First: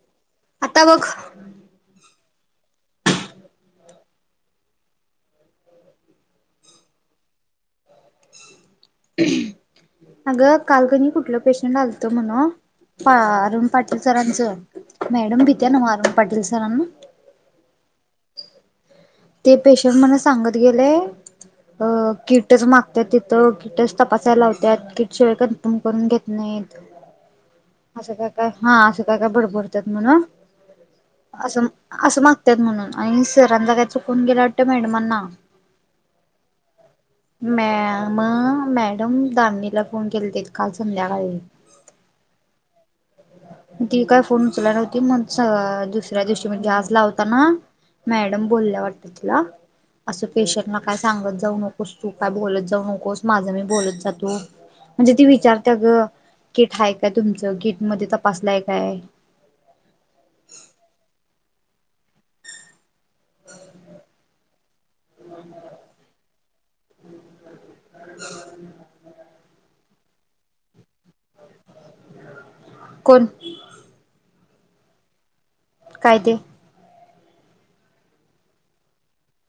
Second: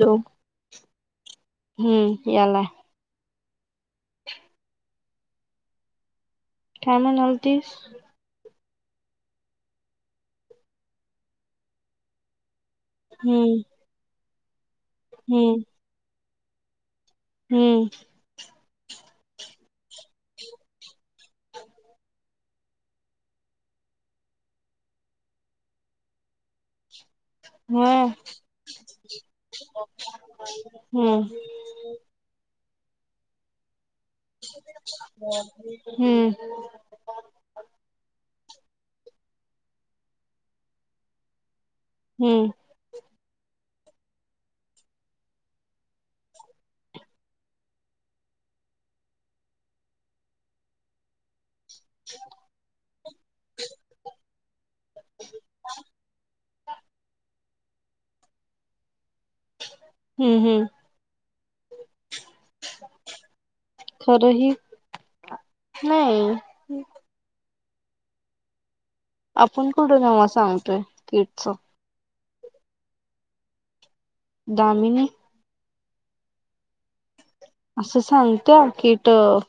Hello. आता बघ. हम्म, याला काय म्हणालतीस? अगं! काल कणी कुठलं पेशंट आलत म्हण हम्म अरुण पाटील सरांचं, मॅडम हम्म भीत्या ना अरुण पाटील सरांना. हम्म. ते पेशंट मला सांगत गेले, अ कीटच मागत तिथं किटच तपासायला लावतआता, ती [unintelligible] कन्फर्म करून घेत नाहीत. [inaudible] असं काय काय हा असं काय काय बडबडतात म्हण हम्म. असं असं मागतात म्हणून, आणि सरांचा काय चूक फोन गेला वाटत मॅडम ना. हम्म मॅ म मॅडम दामणीला फोन केलेतेत काल संध्याकाळी. हम्म. ती काय फोन उचलाय नव्हती, मग दुसऱ्या दिवशी म्हणजे आज लावता ना मॅडम बोलल्या वाटतं तीला, असं पेशंटला काय सांगत जाऊ नको. तू काय बोलत जाऊ नकोस, माझा मी बोलत जातो. म्हणजे ती विचारते अग किट हाय काय तुमचं, कीट मध्ये तपासलंय काय? हम्म हम्म खरंही नाही. हो आपण कुठं त्यांना सांगतोय किटच कोण? दामिनी. काय ते. असं सांगत कीट अह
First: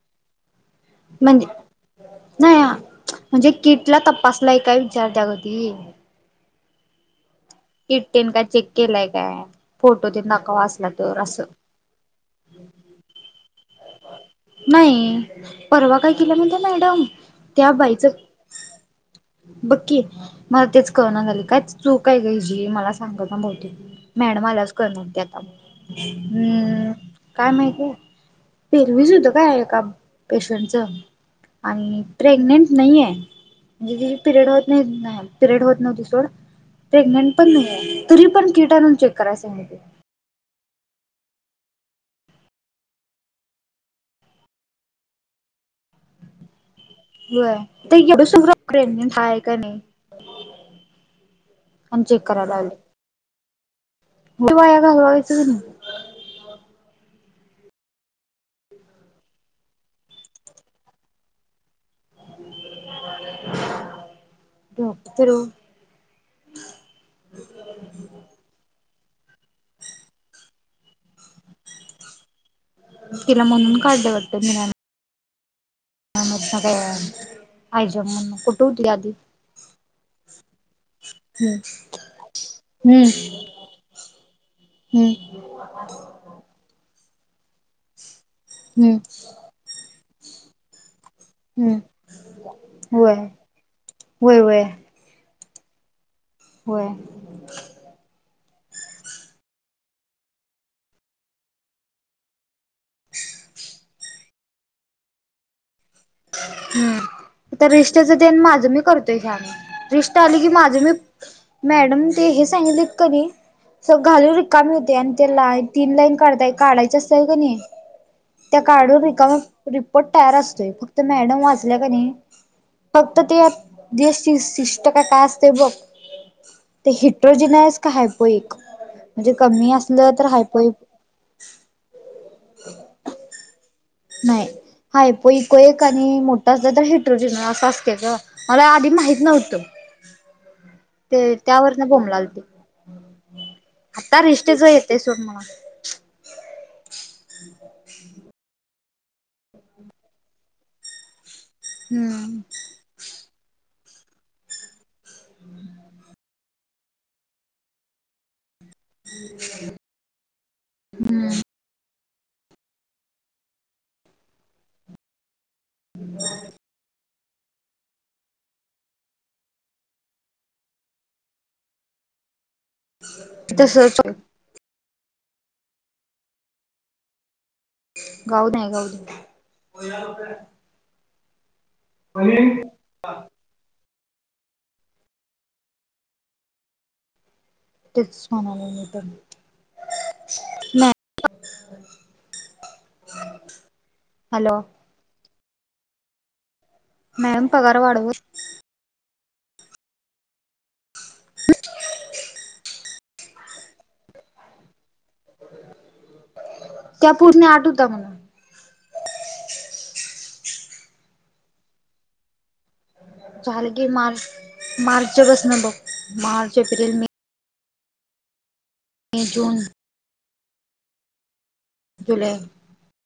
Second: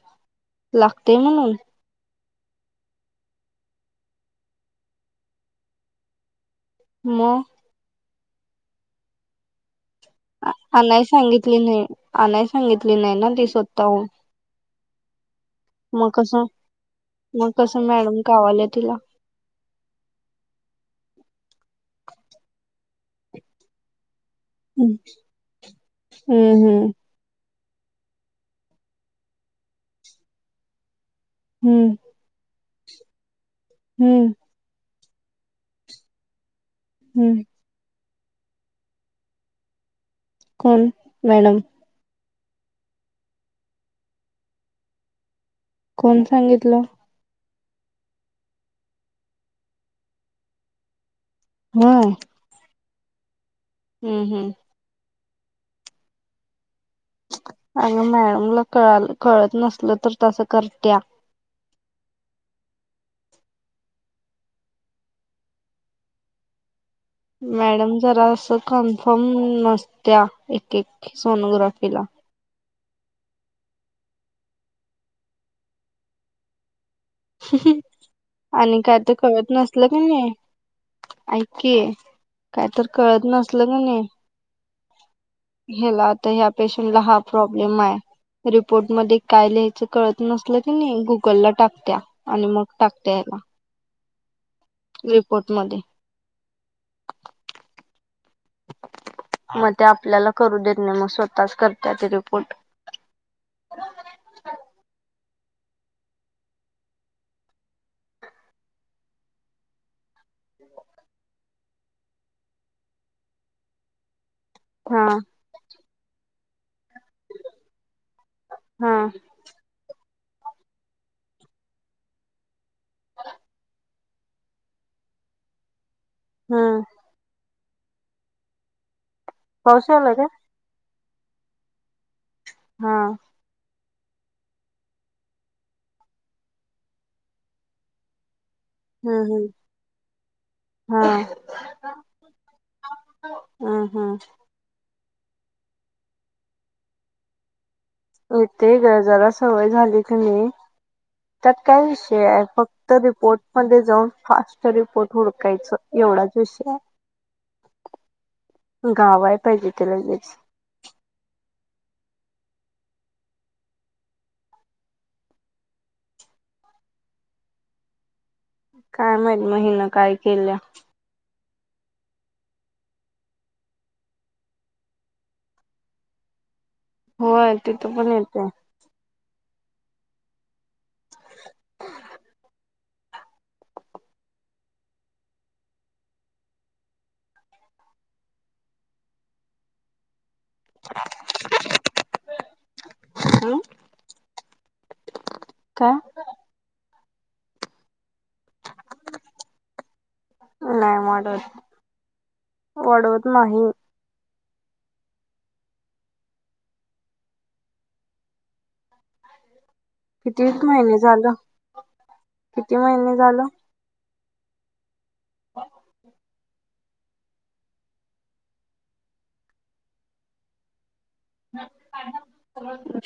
लागते म्हणून नाहीया म्हणजे किटला तपासलय काय विचारते अग ती मग किट टेन का चेक केलाय काय फोटो [unintelligible] आणाय तर असं सांगितलेले आणाय सांगितले नाय ना ती स्वतःहून. नाही परवा मग काय केल्या कसं माहिती मॅडम मग त्या कसं बाईचं मॅडम कावाल्या तिला बघकी मला तेच कळ नाय झालय काय चूक आहे ग तिची मला सांगत ना भवती मॅडम आल्यावर हम्म [unintelligible] आता हम्म काय माहिती आहे पेल्विस होत काय एका पेशंटच हम्म आणि प्रेग्नेंट नाहीये म्हणजे जे हम्म पिरियड होत नाही ना पिरयड होत नव्हते सोड प्रेग्नेंट हम्म पण नाही आहे तरी पण किट आणून चेक कराय सांगितलं. कोण? मॅडम. कोण सांगितलं? व्हय [unintelligible] हाय का नाही आम्ही होय चेक करायला आलो. हम्म हम्म. वेळ वाया घाल [unintelligible] अगं मॅडमला कळाल कळत नसल तर तसं करत्या डॉक्ट तर मॅडम जरा अस कन्फर्म नसत्या एक एक सोनोग्राफीला तिला म्हणून काढलं वाटतं म [unintelligible] आयजॉब म्हणून कुठे आणि होती काय आधी ते कळत नसल की नाय. ऐक हम्म की काय तर हम्म कळत नसल की नाही हम्म. ह्याला आता ह्या पेशंटला हा प्रॉब्लेम हाय रिपोर्ट हम्म मध्ये काय लिहायचं कळत नसलं की नाही गुगल ला हम्म टाकत्या आणि मग टाकत्या याला व्हय व्हय. रिपोर्टमध्ये हो. मग ते आपल्याला करू देत नाही मग स्वतःच करतात ते रिपोर्ट ह हम्म. त्या रीष्टेच ते अन माझं मी करतोय ह्यात रिष्टा आली की माझ मी मॅडम ते हे सांगितलेत कधी स घालून कामी होते हा आणि त्याला तीन लाईन काढता काढायच असत्याल की नाही त्या हा काढून रिकाम रिपोर्ट तयार असतोय फक्त मॅडम वाचल्या का नाही फक्त ते देश शिष्ट का काय असते बघ हा हिट्रोजेनयस का हायपोइक म्हणजे कमी पाऊस असलं यायलाय तर काय? हायपोइ हा नाही हायपोइक एक आणि मोठा असला तर हिट्रोजन असा असतेयच गं. मला आधी माहित हम्म हम्म नव्हतं. हा ते त्यावर न बोमलाल ते हम्म हम्म आता रि ते जे येते सोड मला. [inaudible] येते गं जरा सवय झाली का नाही, त्यात काय विषय हम्म आहे फ क्त रिपोर्ट मध्ये जाऊन फास्ट रिपोर्ट हुडकायचं, एवढाच विषय आहे. गावाया पाहिजे ते लगेच. हम्म [inaudible] काय माहित म हिन काय केल्या? तसंच होय तिथ पण ए गाऊन आहे गाऊन आणि तेच म्हणाले मी पण. नाही [unintelligible] हॅलो अ काय? मॅम पगार वाढव नाही वाढवत, वाढवत नाही. त्या पूर्ण आठ होता म्हणून. किती महीने झालं? किती महीने झाले? झालं की मार्च मार्च पासन बघ मार्च, एप्रिल, मे मे, जून हा जूले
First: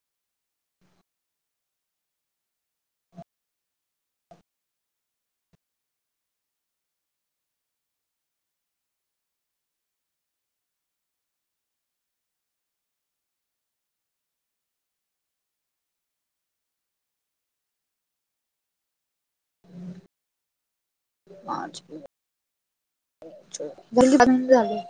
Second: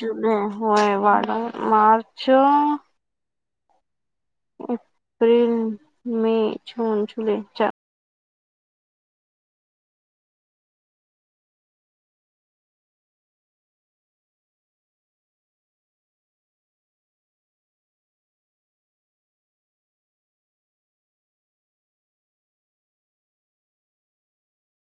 जुले होय वाढ अ मार्च एप्रिल, मे, जून, जुलै चा मार्च गल्लीपर्यंत झालं.